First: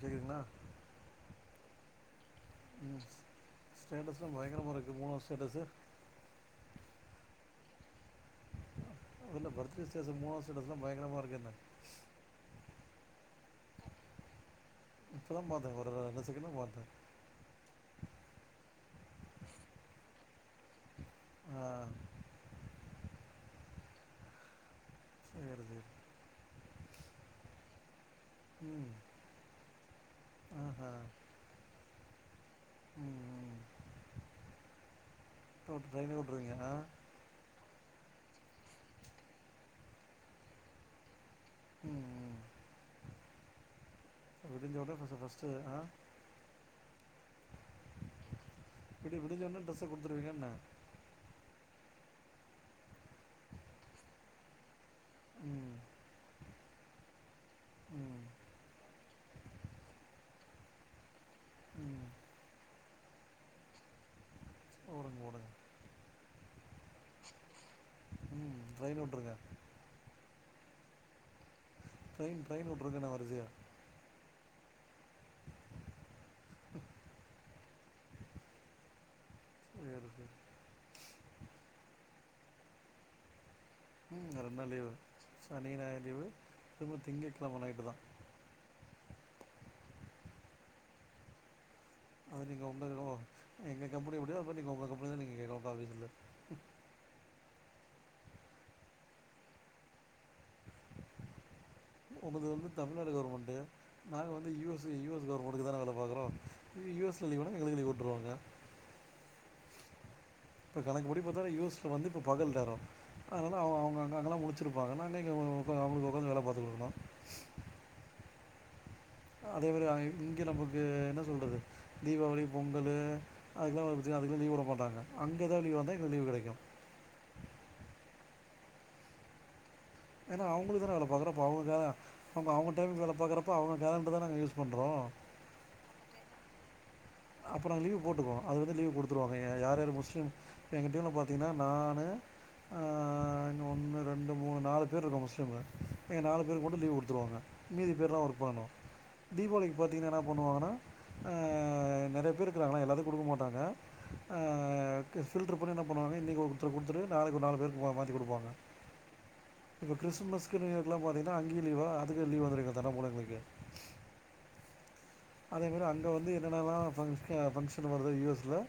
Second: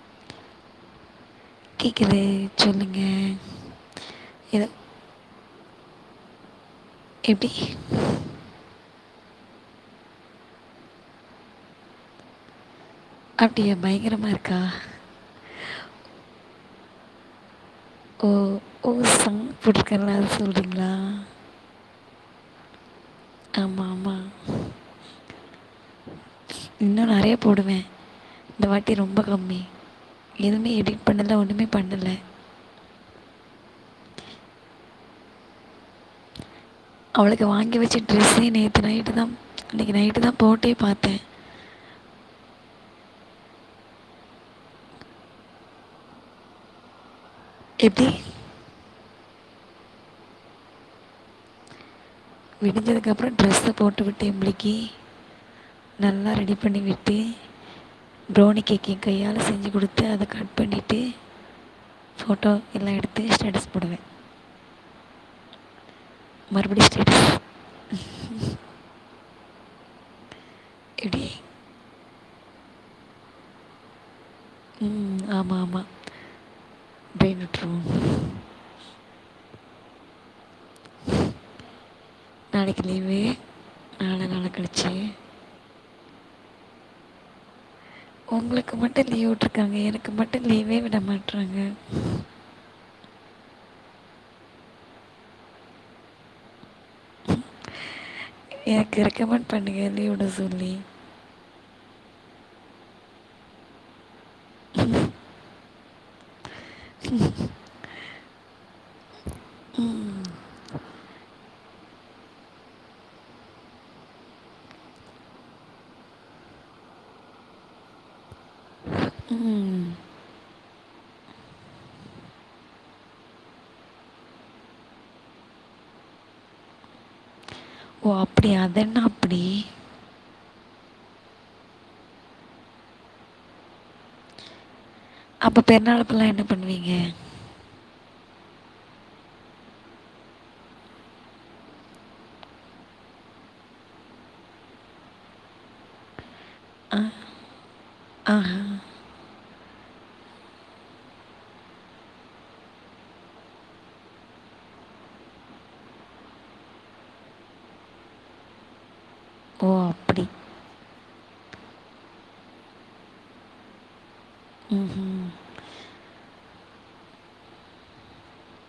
கேக்குதுங்ளா கேக்குது ம் ஸ்டேட்டஸ்லாம் ஏதோ பயங்கரமா இருக்குது மூணாவ்து ஸ்டேட்டஸு எப்டி அதுல்ல பர்த்டே ஸ்டேஸஸ் மூணாவ்து ஸ்டேட்டஸ்ல்லா பயங்கரமா இருக்கேன்ன அப்டியா பயங்கரமா இருக்கா இப்போ தா பாத்தே ஒரு ரெண்டு செகண்டா பாத்தே ஓ ஓ சாங்க் போட்ருக்கேன்ல அத சொல்றீங்ளா ஆ ஆமா ஆமா செரி செரி இன்னு நறைய போடுவே இந்த ம் வாட்டி ரொம்ப கம்மி எதுமே ஆஹா எடிட் பண்ணல ஒன்னுமே பண்ணல ம் ம் அப்றோ ஒரு ட்ரெயினே வுட்ருவீங்க ஆ அவளுக்கு வாங்கி வச்ச ட்ரெஸ்ஸு நேத்து நைட்டு தா இன்னைக்கி நைட்டு தா போட்டே பாத்தே ம் ம் விடிஞ்சடனே ஃபஸ்டு ஃபஸ்டு ஆ எப்டி விடிஞ்சடனே டிரெஸ்ஸ கொடுத்துருவீங்ளா என்ன விடிஞ்சதுக்கப்பறோ ட்ரெஸ போட்டுவிட்டு ஏ பிள்ளைக்கி ம் நல்லா ரெடி பண்ணி விட்டு ம் ப்ரௌனி கேக் கையாலக்ஷ செஞ்சு கொடுத்து அத கட் பண்ணிட்டு ம் ஃபோட்டோ எல்லா எடுத்து ஸ்டேட்டஸ் போடுவே போடுங்க போடுங்க மறுபடி ஸ்டேட்டஸ் ம் ட்ரெயின் விட்றுங்க எப்டி ட்ரெயின் ட்ரெயின் விற்றுங்கன வரிசயா ம் ஆமா ஆமா ட்ரெயின் விற்றுவோ வேறு நாளைக்கு லீவு நாள ம் நாள ரெண்டு நாள் லீவு கழச்சு சனி ஞாயிறு லீவு திரும்ப திங்ககிழம நைட்டு தா உங்களுக்கு மட்டு லீவ் விடட்டருக்காங்க எனக்கு மட்டு லீவே விட மாட்றாங்க அது நீங்க உங்களோ எங்க கம்பனி எப்டியா அப்போ நீங்க உங்க கம்பெனி தா நீங்க கேக்கலா ஆபீஸ்ல எனக்கு ரெக்கமெண்ட் பண்ணுங்க லீவ் விட சொல்லி உங்கள்து வந்து தமிழ்நாடு கவர்மெண்ட்டு நாங்க வந்து யு எஸ் யு எஸ் கவர்மெண்ட்டுக்கு தான வேல பாக்றோ ய எஸ் கவர்மென்ட் எங்களுக்கு லீவ் விட்டுருவாங்க ம் இப்ப கணக்கு படி பாத்தா யூஸ்ல வந்து இப்ப பகல் நேரோ அதனால அவ அவங்க அங்கெல்லா முழிச்சிருப்பாங்க நாங்க இங்க அவங்களுக்கு உட்க்காந்து வேல பாத்துட்டு இருக்கோ அதே மாரி இங்க நமக்கு என்ன சொல்றது தீபாவளி பொங்கல் அதுெல்லா வருது அதுகெல்லா லீவ் விட மாட்டாங்க அங்க எதாவது லீலாயிருந்தா எங்களுக்கு லீவு கெடைக்கு ஓ அப்டியா அதனா அப்டி ஏனா அவுங்களுக்கு தான வேல பாக்றோ அவுங்கதா நம்ப அவுங்க டைமிக்கு வேலபாக்கறப்ப அவுங்க கேலண்டர் தான நாங்க யூஸ் பண்றோ அப்ப பெருநாள்க்கு எல்லா என்ன பண்வீங்க அப்ப நா லீவு போட்டுப்போ அது வந்து லீவ் கொடுத்துருவாங்க யார் யார் முஸ்லிம் எங்க டீம்ல பாத்தீங்னா நானு ஆ ஒன்னு ரெண்டு மூணு நாலு பேர் இருக்கோ முஸ்லீமு எங்க நாலு பேர்க்கு மட்டு லீவ் கொடுத்துருவாங்க மீதி பேர்லா ஒர்க் ஆஹா பண்ணணு தீபாவளிக்கு பாத்திங்னா என்ன பண்ணுவாங்னா நெறைய பேர் இருக்கிறாங்னா எல்லாருக்கு கொடுக்க மாட்டாங்க ஆ ஃபில்ட்ர் பண்ணி என்ன பண்ணுவாங்க இன்னைக்கு ஒருத்தர் கொடுத்துட்டு நாளைக்கு ஒரு நாலு பேர் மாத்தி கொடுப்பாங்க [inaudible] இப்ப அப்படி கிறிஸ்மஸ்கு நீயூயர்க்குலா பாத்திங்னா அங்கேவு லீவா அதுக்கு லீ்வு வந்துடு இங்கதடபுடல இருக்கு ம் ம் அதே மாதிரி அங்க வந்து என்ன என்னால ஃபங்ச ஃபங்க்ஷன் வருதோ யு எஸ்ல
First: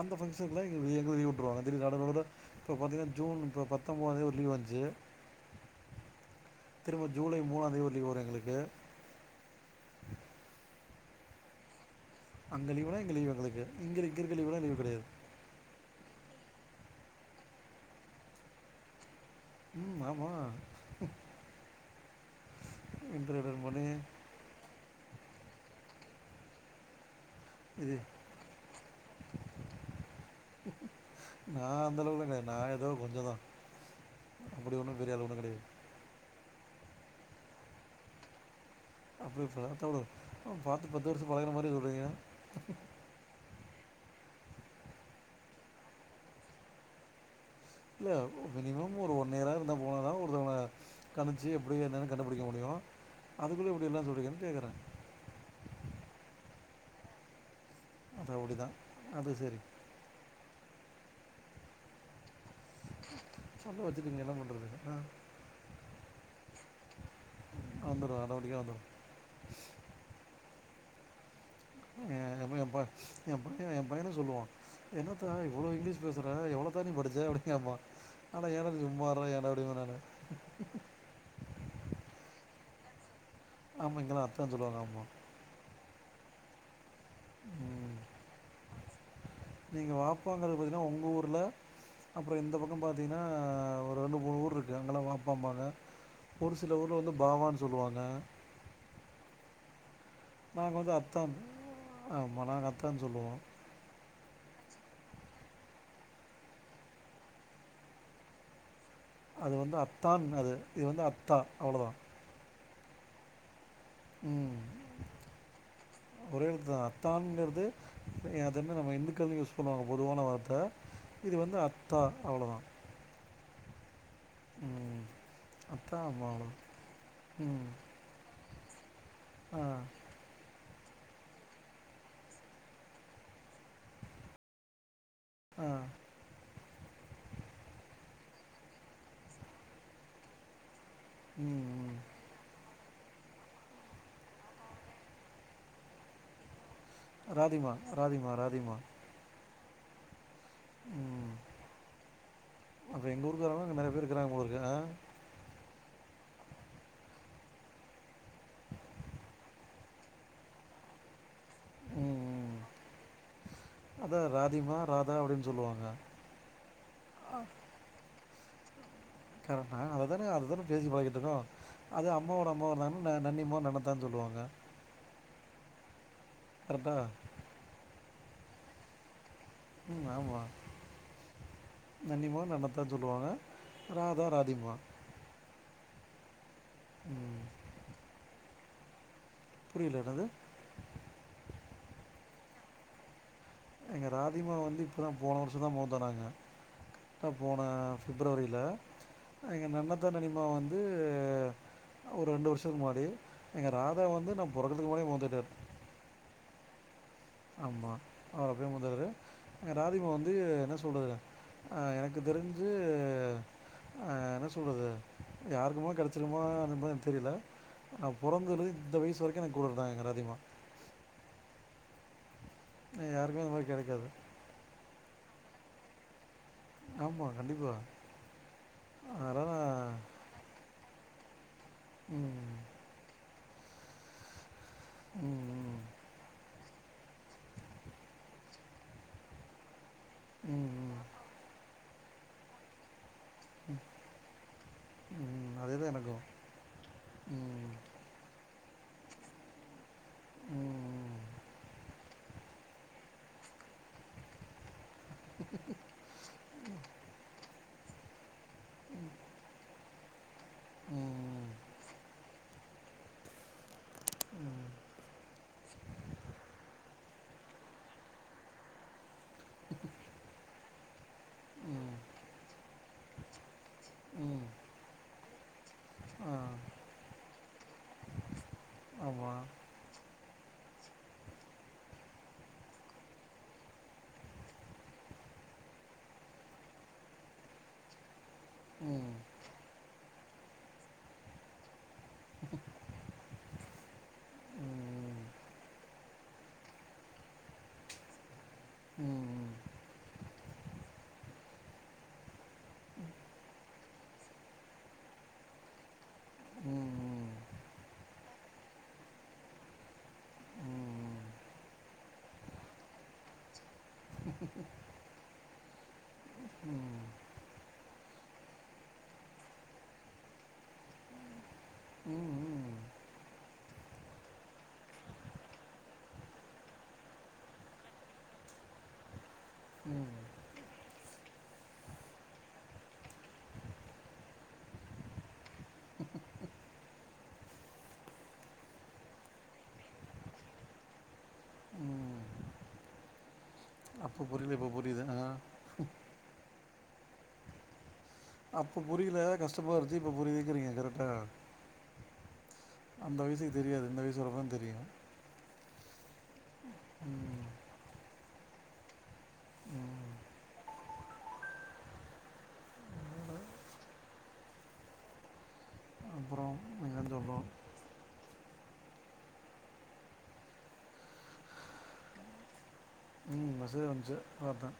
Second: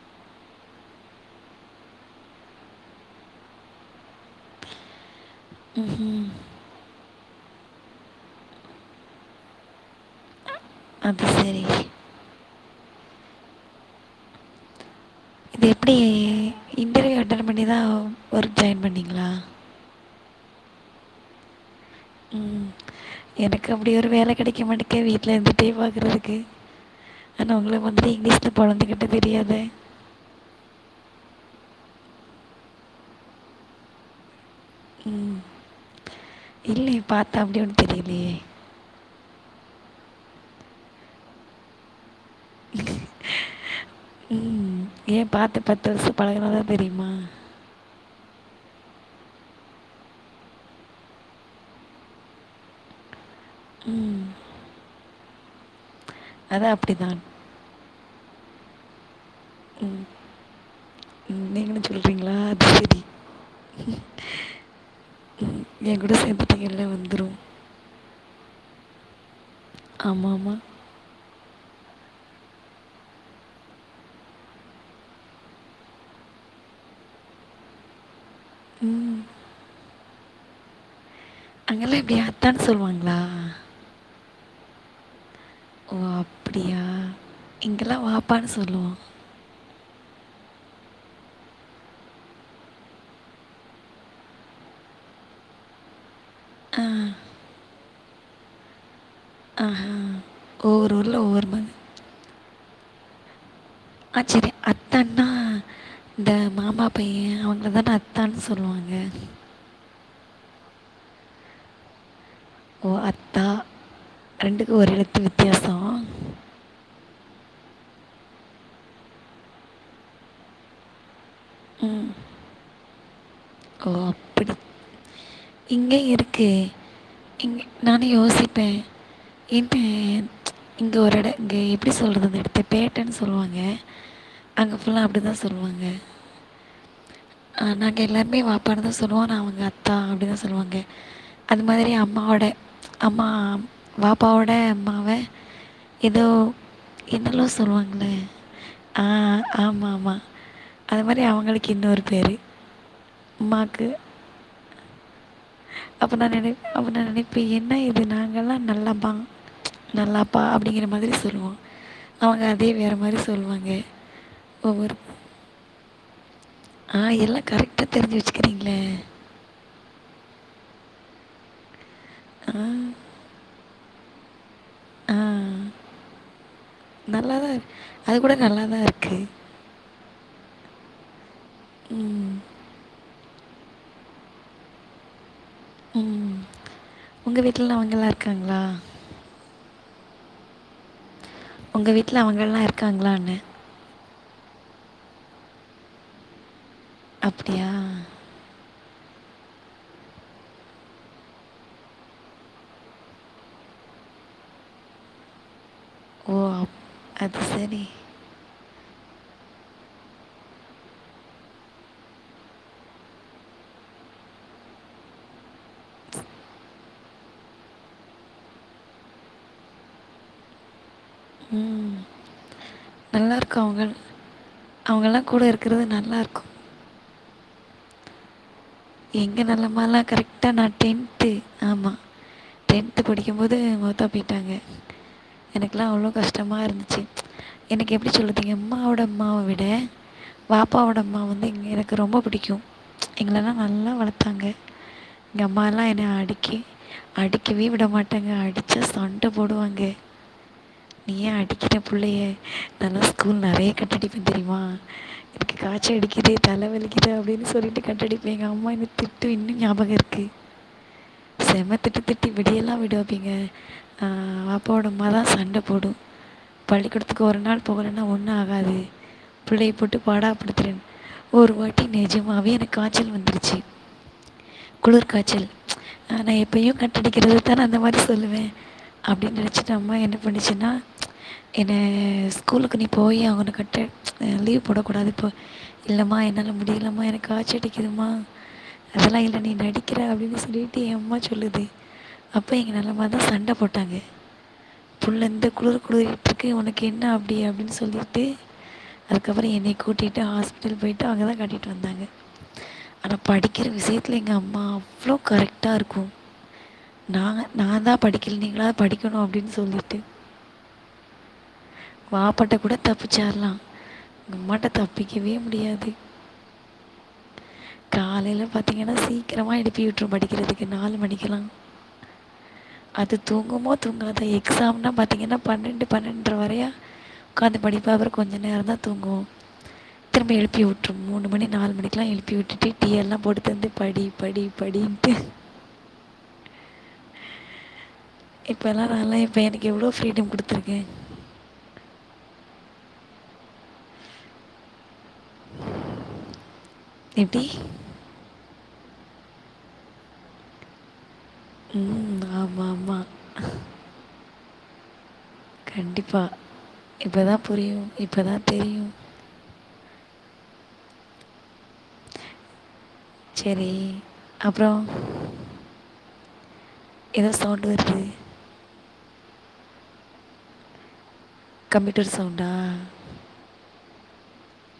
அந்த ஃபங்கஷன்ல எங்களுக் லீவு விட்ருவாங்க தீடீர் நடு நடுவுல இப்ப பாத்தீங்னா ஜுன் இப்போ பத்தொன்ம்பது ஒரு லீவு இருந்துச்சு ம் ம் திரும்ப ஜூலை மூணா தேதி ஒரு லீவ் வரு எங்களுக்கு அப்ப சேரிங்க அங்க லீவுனா இங்க லீவ் எங்களுக்கு இங்க இருக்குறது லீவுல்லா லீவ் கெடையாது இது எப்டி இன்டர்வியூ அட்டன் பண்ணி தா ஒர்க் ஜாயின் பண்ணிங்களா ம் ஆமா ம் அட்டன் எனக்கு பண்ணி அப்டி ஒரு வேல கெடைக்க மாடி க்கு வீட்ல இருந்துட்டே பாக்குறதுக்கு ஆனா உங்கள் இது மாதிரி இங்கிலீஷ்ல பொழந்துக்கட்ட தெரியாதே நா அந்த அளவுக்குலா கெடையா நா ஏதோ கொஞ்சொ தா அப்டி ஒன்னு பெரிய அளவுலா கெடையா இல்லயே பாத்தா அப்டி ஒன் தெரியிலியே அப்டியா பாத்தோடு பாத்து பத்து வருஷ பழகுன மாரி சொல்றீங்க ம் ஏ பாத்து பத்து வருஷ பழகுனதா தெரியுமா இல்ல மினிமம் ஒரு ஒன் இயராது இருந்தா போனதா ஒரு தவன கனிச்சு எப்டி என்னென்னு கண்டுபிடிக்க முடியு அதுக்குள்ளே எப்டி எல்லா சொல்றீங்கன்னு கேக்குறே அது அப்டிதான் ரவுடிதா அது சேரி ம் ம் நீங்களு சொல்றீங்களா சொல்ல வெச்சிடிங்களே என்ன பண்றது ஆ எங்கூட சேர்ந்த்துட்டீங்கள்ளே வந்துறு வந்துரு அடோமேடிக்கா வந்துரு ஆமா ஆமா எப்டி எ அப்பா எ பைய எ பையனே சொல்லுவா என்னத்தா இவ்வளோ இங்கிலீஷ் பேசுற எவ்ளோத்தா நீ படிச்ச அப்டி கேப்பா ஆனா எடா லீவ் போட்ற எடா இப்டி நானு அங்க எல்லா எப்டி அத்தான்னு சொல்லுவாங்களா ஆமா இங்கெல்லா அத்தான் சொல்லுவாங்க ஆமா ஓ அப்டியா இங்கெல்லா வாப்பான்னு சொல்லுவோ நீங்க வாப்பாங்குறது பாத்தின்னா உங்க ஊர்ல அப்புறொ இந்த பக்க பாத்தீங்ன்னா ஒரு ரெண்டு மூணு ஊர் இருக்கு அங்க எல்லா வாப்பாம்பாங்க ஒரு சில ஊர்ல வந்து பாவான்னு சொல்லுவாங்க ஆஹா நாங்க வந்து அத்தான் ஆமா நாங்க அத்தான்னு சொல்லுவோ ஆ செரி அத்தான்னா இந்த மாமா பைய அவங்களதான அத்தான்னு சொல்லுவாங்க அது வந்து அத்தான் அது இது வந்து அத்தா அவ்ளதா ஓ அத்தா ரெண்டுக்கு ஒரு எழுத்து வித்தியாசோ ஒரெழுத்துதா அத்தான்ங்குறது அதுமே நம்ம இந்துக்கலு யூஸ் பண்ணுவாங்க பொதுவான வார்த்த இது வந்து அத்தா ம் அவ்ளோதா ஓ அப்டி ம் அத்தா இங்கேயு அம்மா இருக்கு அவ்வளோதான் இங்க ம் நா யோசிப்பே ஆ இப்ப ஏ இங்கே ஒரு எட இங்கே எப்டி சொல்றது எடுத்து பேட்டேன்னு சொல்லுவாங்க அங்க ஃபுல்லா அப்டிதா ஆ சொல்லுவாங்க அ நாங்க எல்லாருமே வாப்பானு தா சொல்லுவோ நா அவுங்க அத்தா அப்டிதா சொல்லுவாங்க அது ம் மாதிரி ம் அம்மாவோட அம்மா வாப்பாவோட அம்மாவ ஏதோ என்னலோ ராதிமா சொல்வாங்ளே ராதிமா ராதிமா ஆ ஆமாமா அது மாதிரி அவுங்களுக்கு இன்னொரு பேர் அப்ப எங்க ஊருக்காரவங்க அங்க நெறைய பேரு இருக்கிறாங்க போலிருக்கு அப்ப நா நெனைப்ப அப்ப நா நெனைப்பே என்ன இது நாங்கல்லா நல்லா‌ பா நல்லாப்பா அப்டிங்கிற மாதிரி சொல்லுவோ ம் அவங்க ம் அதே வேற மாரி சொல்லுவாங்க அதான் ராதிமா ஒவ்வொரு ராதா அப்படின்னு சொல்லுவாங்க ஆ எல்லா கரெக்டா தெரிஞ்சு வச்சுக்கிறீங்ளே கரனா அததான அததான பேசி பழிகிட்டு இருக்கோ அது அம்மாவோட ஆ அம்மாவார்ந்தா ன்ன நண்ணிமா நன்னத்தானு சொல்லுவாங்க ம் கரெக்டா நல்லா தா இருக் அது கூட நல்லா தா இருக்கு ம் ஆமா ம் நண்ணியமா நன்னத்தா சொல்லுவாங்க ராதா ராதிம்மா ம் உங்க ம் வீட்லலா அவங்கல்லா இருக்காங்ளா புரியல என்னது உங்க வீட்ல அவங்கல்லா இருக்காங்களாண்ண எங்க ராதிமா வந்து இப்போ தா போன வருஷ தா மௌத்தானாங்க போன அப்படியா பிப்ரவரியில எங்க நன்னத்த நனிமா வந்து அவுங்க ரெண்டு வருஷத்துக்கு முன்னாடி எங்க ராத வந்து நா பொறக்கத்துக்கு முன்னாடியே மௌத்தாய்டாரு ஓ அப் அது சரி ஆமா அவர் அப்யே மௌதாய்டாரு எங்க ராதிமா வந்து என்ன சொல்றது அ எனக்கு தெரிஞ்சு ஆ என்ன சொல்றது யாருக்குமா கெடைச்சிருமோ அதுமேர் தெரியில நா பொறந்திலேந்து இந்த வயசு வரைக்கு என கூட இர்தாங்க எங்க ராதிமா ம் நல்லா யாருக்குமே அந்த இருக்கு மாரி அவுங்கள் கெடைக்காது அவங்கல்லா கூட இருக்கிறது நல்லார்க்கு ஆமா கண்டிப்பா எங்க அதனால நல்லமலா கரெக்டா நா டென்த்து ஆமாம் ம் டென்த்து படிக் கம்போது மௌத்தா போயிட்டாங்க ம் எனக்குலா ம் அவ்ளோ கஷ்டமா இருந்து சி எனக்கு எப்டி சொல்றது எம்மாவோட அம்மாவ விட ம் வாப்பாவோ ம் டம்மா வந்து எனக்கு ரொம்ப பிடிக்கு எங்களெலா நல்லா வளத்தாங்க எங்க ம் அதே அம்மாலா தான் என்னய எனக்கும் அடிக்கி அடிக்கவே ம் விட மாட் டாங்க அடிச்சா சண்ட போடுவாங்க ம் நீயே ஏ அடிக்கிற புள்ளைய நா லா ஸ்கூல் நறைய கட் டடிப்ப தெரியுமா எனகு காய்ச்ச அடிக்குது தல வலிக்குது அப்டின் சொல்லிட்டு கட்டடி பே எங்கம்மா என்ன திட்டுவிட்டு ஞாபக இருக்கு ம் செம திட்டு திட்டி விடியெல்லா விடுவப்பீங்க அ ம் வாப்பாவோட அம்மாதா சண்ட போடு பள்ளிக்கொடத்துக்கு ஒரு நாள் போகலன்னா ஒண்ணு ஆகாது பிள்ளைய போட்டு பாடா படுத்துற ஒரு வாட்டி ம் நிஜமாவே எனக்கு காய்ச்சல் வந்துருச்சு ம் குளிர் காய்ச்சல் நா ஆ எப்பயு கட்டடிக்கிறதுக் தா அந்த மாரி சொல்லுவே அப்டின் ஆமாம் நெனச்சட்டு அம்மா என்ன பண்ணிச்சுனா என்ன ஸ்கூலுக்கு நீ போயே ஆவுணு கட்ட லீவ் போடக்க கூடாது போ இல்லமா என்னால முடியிலமா எனக்கு காச்ச அடிக்குதுமா ம் அதல்லா இல்ல நீ நடிக்கிற அப்டின்னு சொல்லிட்டு என் அம்மா சொல்லுது அப்ப இங்க நலமாதா சண்ட போட்டாங்க ம் புள்ள இந்த குளிரு குளிரிட்டு இருக்கு ஒனக்கு என்னா அப்டி அப்டின் சொல்லிட்டு ம் ம் அதுக்கப்புற என்னய கூட்டிட்டு ஹாஸ்பிட்டல் போயிட்டு அவங்கதா காட்டிட்டு வந்தாங்க ஆனா படிக்கிற விசியத்தில எங்க அம்மா அவ்ளோ கரெக்ட்டா இருக்கும் ம் நாங்க நாதா படிக்கில நீங்களா படிக்கணு அப்டின் சொல்லிட்டு வாப்பாட்ட கூட தப்பிச்சிரலா எங்கம்மாட்ட தப்பிக்கவே முடியாது ம் காலையில பாத்தீங்கன்னா சீக்கிரமா எழுப்பி விட்டுரு படிக்கிறதுக்கு நாலு மணிக்குலா ம் ம் அது தூங்குமோ தூங்காத எக்ஸாம்னா பாத்தீங்கன்னா பன்னண்டு பன்னண்டர வரையு உக்காந்து படிப்ப அப்புறம் கொஞ்ச நேரந்தா தூங்கும் திரும்பி எழுப்பி உட்ரும் மூணு மணி நாலு மணிக் குலா எழுப்பி விட்டுட்டு டீயெல்லா போட்டு தந்து படி படி படின்ட்டு ம் ம் இப்ப எல்லாரலலா இப்ப எனக்கு எவ்ளோ ஃப்ரீடம் குடுத்துருக்கு ம் அப்ப புரியில இப்ப புரியுது ஆ எப்டி அப்ப புரியில கஷ்டமா இருன்ச்சி இப்ப புரிய வக்கிறீங்க கரட்டா ம் ஆமா ஆமா அந்த வயசுக்கு தெரியாது இந்த வயசுலதா தெரியு கண்டிப்பா இப்பதா ம் புரியும் இப்பதா தெரியும் ம் செரி அப்புறம் அப்புறம் நீங்கதா எதோ சவுண்டு வருது கம்ப்யூட்டர் சவுண்டா ம் மெசேஜ் வந்துச்சி ஒருத்தன்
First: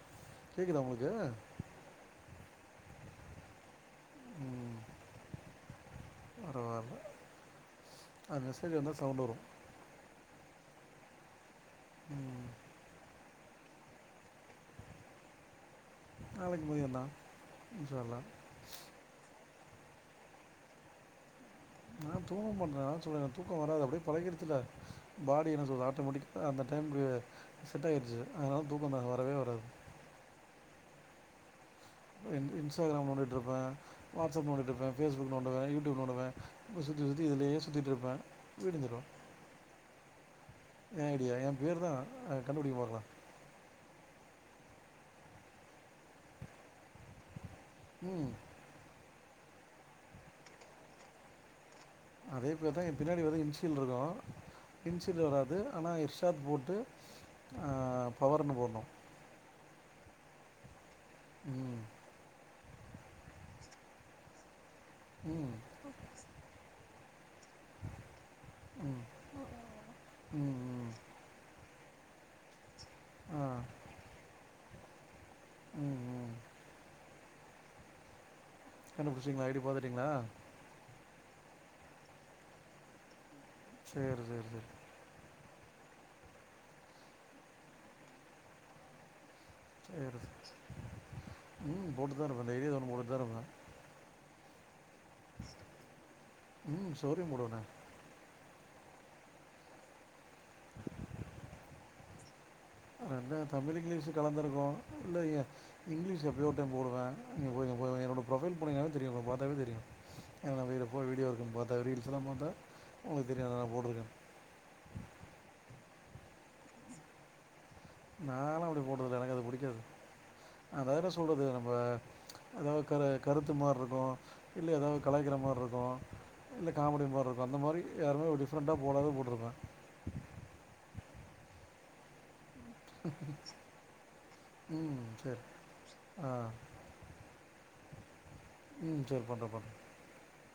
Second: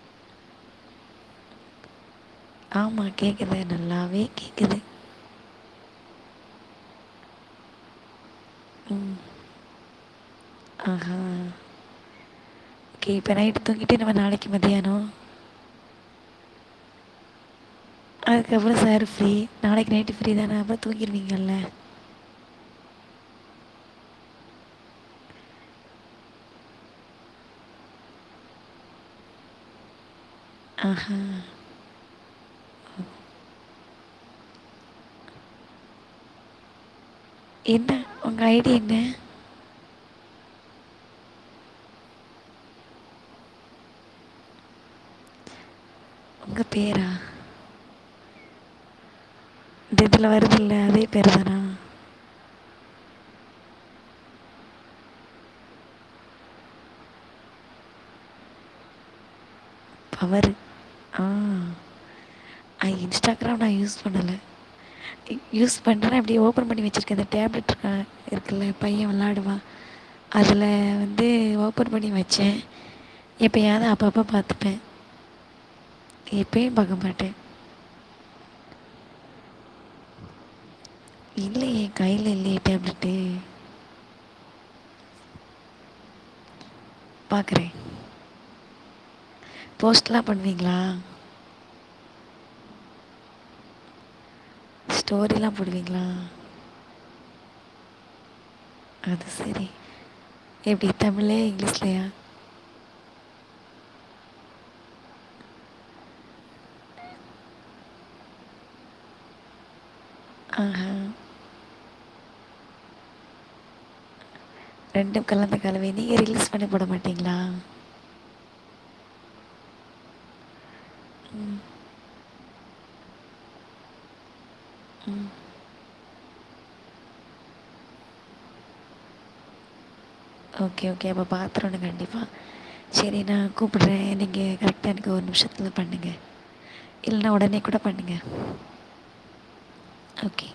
கேக்குதா உங்களுக்கு ஆமா கேக்குது நல்லாவே கேக்குது பரவால்ல அது மெசேஜ் வந்து சவுண்டு வரும் ஆஹ ம் ஓகே இப்ப நைட்டு் தூங்கிட்டு நம்ம நாளைக்கு மத்தியானம் நாளைக்கு மதியந்தா உஷார்தா அதுக்கப்புற சார் ஃப்ரீ நாளைக்கு நைட்டு ஃப்ரீ தான அப்புறோ தூங்கிருவிங்க இல்ல நா தூங்க மாட்ட நாதா சொல்றனே தூக்கம் வராது அப்டியே பழகிருச்சி இல்ல பாடி என்ன சொல்து ஆட்டோமேட்டிக்க அந்த டைமுக்கு செட்டாயிருச்சி அதனால தூக்கந்தா வரவே வராது ஆஹ என் ரீல்ஸு எதனா நோண்டிட்டு இருப்ப வாட்ஸ்அப் நோண்டிட்டு இருப்ப பேஸ்புக் நோண்டுவ யூடியூப் நோண்டுவ இப்ப சுத்தி சுத்தி இதுலே என்ன சுத்திட்டு இருப்ப உங்க ஐடி என்ன? விடிஞ்சிரு ஏ ஐடியா என் பேரு தா கண்டுபிடிங்க பாக்கலா உங்க பேரா ம் இந்த இதுல வருது இல்ல அதே பேருதானா அதே பேரு தா என் பின்னாடி வந்து இன்ஷியல் இருக்கும் இன்ஷியல் வராது ஆனா இன்ஸ்ட்டா போட்டு ஆ பவர்னு போடனும் பவரு ஆ ம் அ இன்ஸ்டாகிராம் நா யூஸ் பண்ணல ம் யூஸ் பண்ற அப்டி ஓப்பன் பண்ணி வச்சிருக் எந்து டேப்லட் இருக்க இருகுல்ல பைய ம் விளாடுவா ம் அதுல ம் இது ஓப்பன் பண்ணி வச்சே ஆ எப்யாது அப்ப அப்ப பாத்துபே ம் ம் எப்பயு பக்க மாட்ட கண்டுபுடிச்சிங்களா ஐடி பாத்திடிங்களா இல்லயே கைல இல்லயே டேப்லட்டு சேரி சேரி சேரி பாக்கறே சரி போஸ்ட்லாம் ச பண்ணுவீங்களா ம் போட்டு தா இருப்ப டெய்லி எதோ ஒண்ணு போட்டுட்டு தா இருப்ப ஸ்டோரிலா போடுவிங்களா ம் ஸ்டோரியு போடுவனே அது சரி எப்டி தமிழ்லயா இங்கிலீஷ்லயா ரெண்டு தமிழ் இங்கிலீஷ் கலந்திருக்கு இல்லய இங்கிலீஷ் எப்பயோ ஒருடைம் போடுவ நீங்க என்னோட ப்ரொஃபைல் போனீங்னாவே தெரியு பாத்தாவே தெரியு ஏன்னா நா வீ ஆஹா வீடியோ இருக்குன்னு பாத்தா ரீல்ஸ் எல்லா பாத்தா உங்களுக்கு தெரிய நா போட்டுருக்கேன் ரெண்டு கலந்த கலவை நீ ரீல்ஸ் பண்ணி போட மாட்டிங்களா நால அப்டி போட்றதுல்ல எனக் அது புடிகாது அதா என்ன சொல்றது ம் நம்ப எதா கருத்து மாரி இருக்கு இல்ல எதா கலைக்கிற மாரி இருக்கு இல்ல காமடி போட்றது அந்த மாரி யாருமே டிஃப்ரெண்டா போடாது போட்ருப்ப ஓகே ஓகே அப்ப பாத்தரனு கண்டிப்பா செரி நா கூப்பட்றே நீங்க கரெக்டா ம் எனக் ஒரு சரி நிமிஷத்ல பண்ணுங்க ஆ இல்லனா ஒடனே கூட பண்ணுங்க சேரி பண்ற பண்ற ஓகே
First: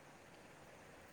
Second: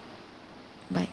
பாய்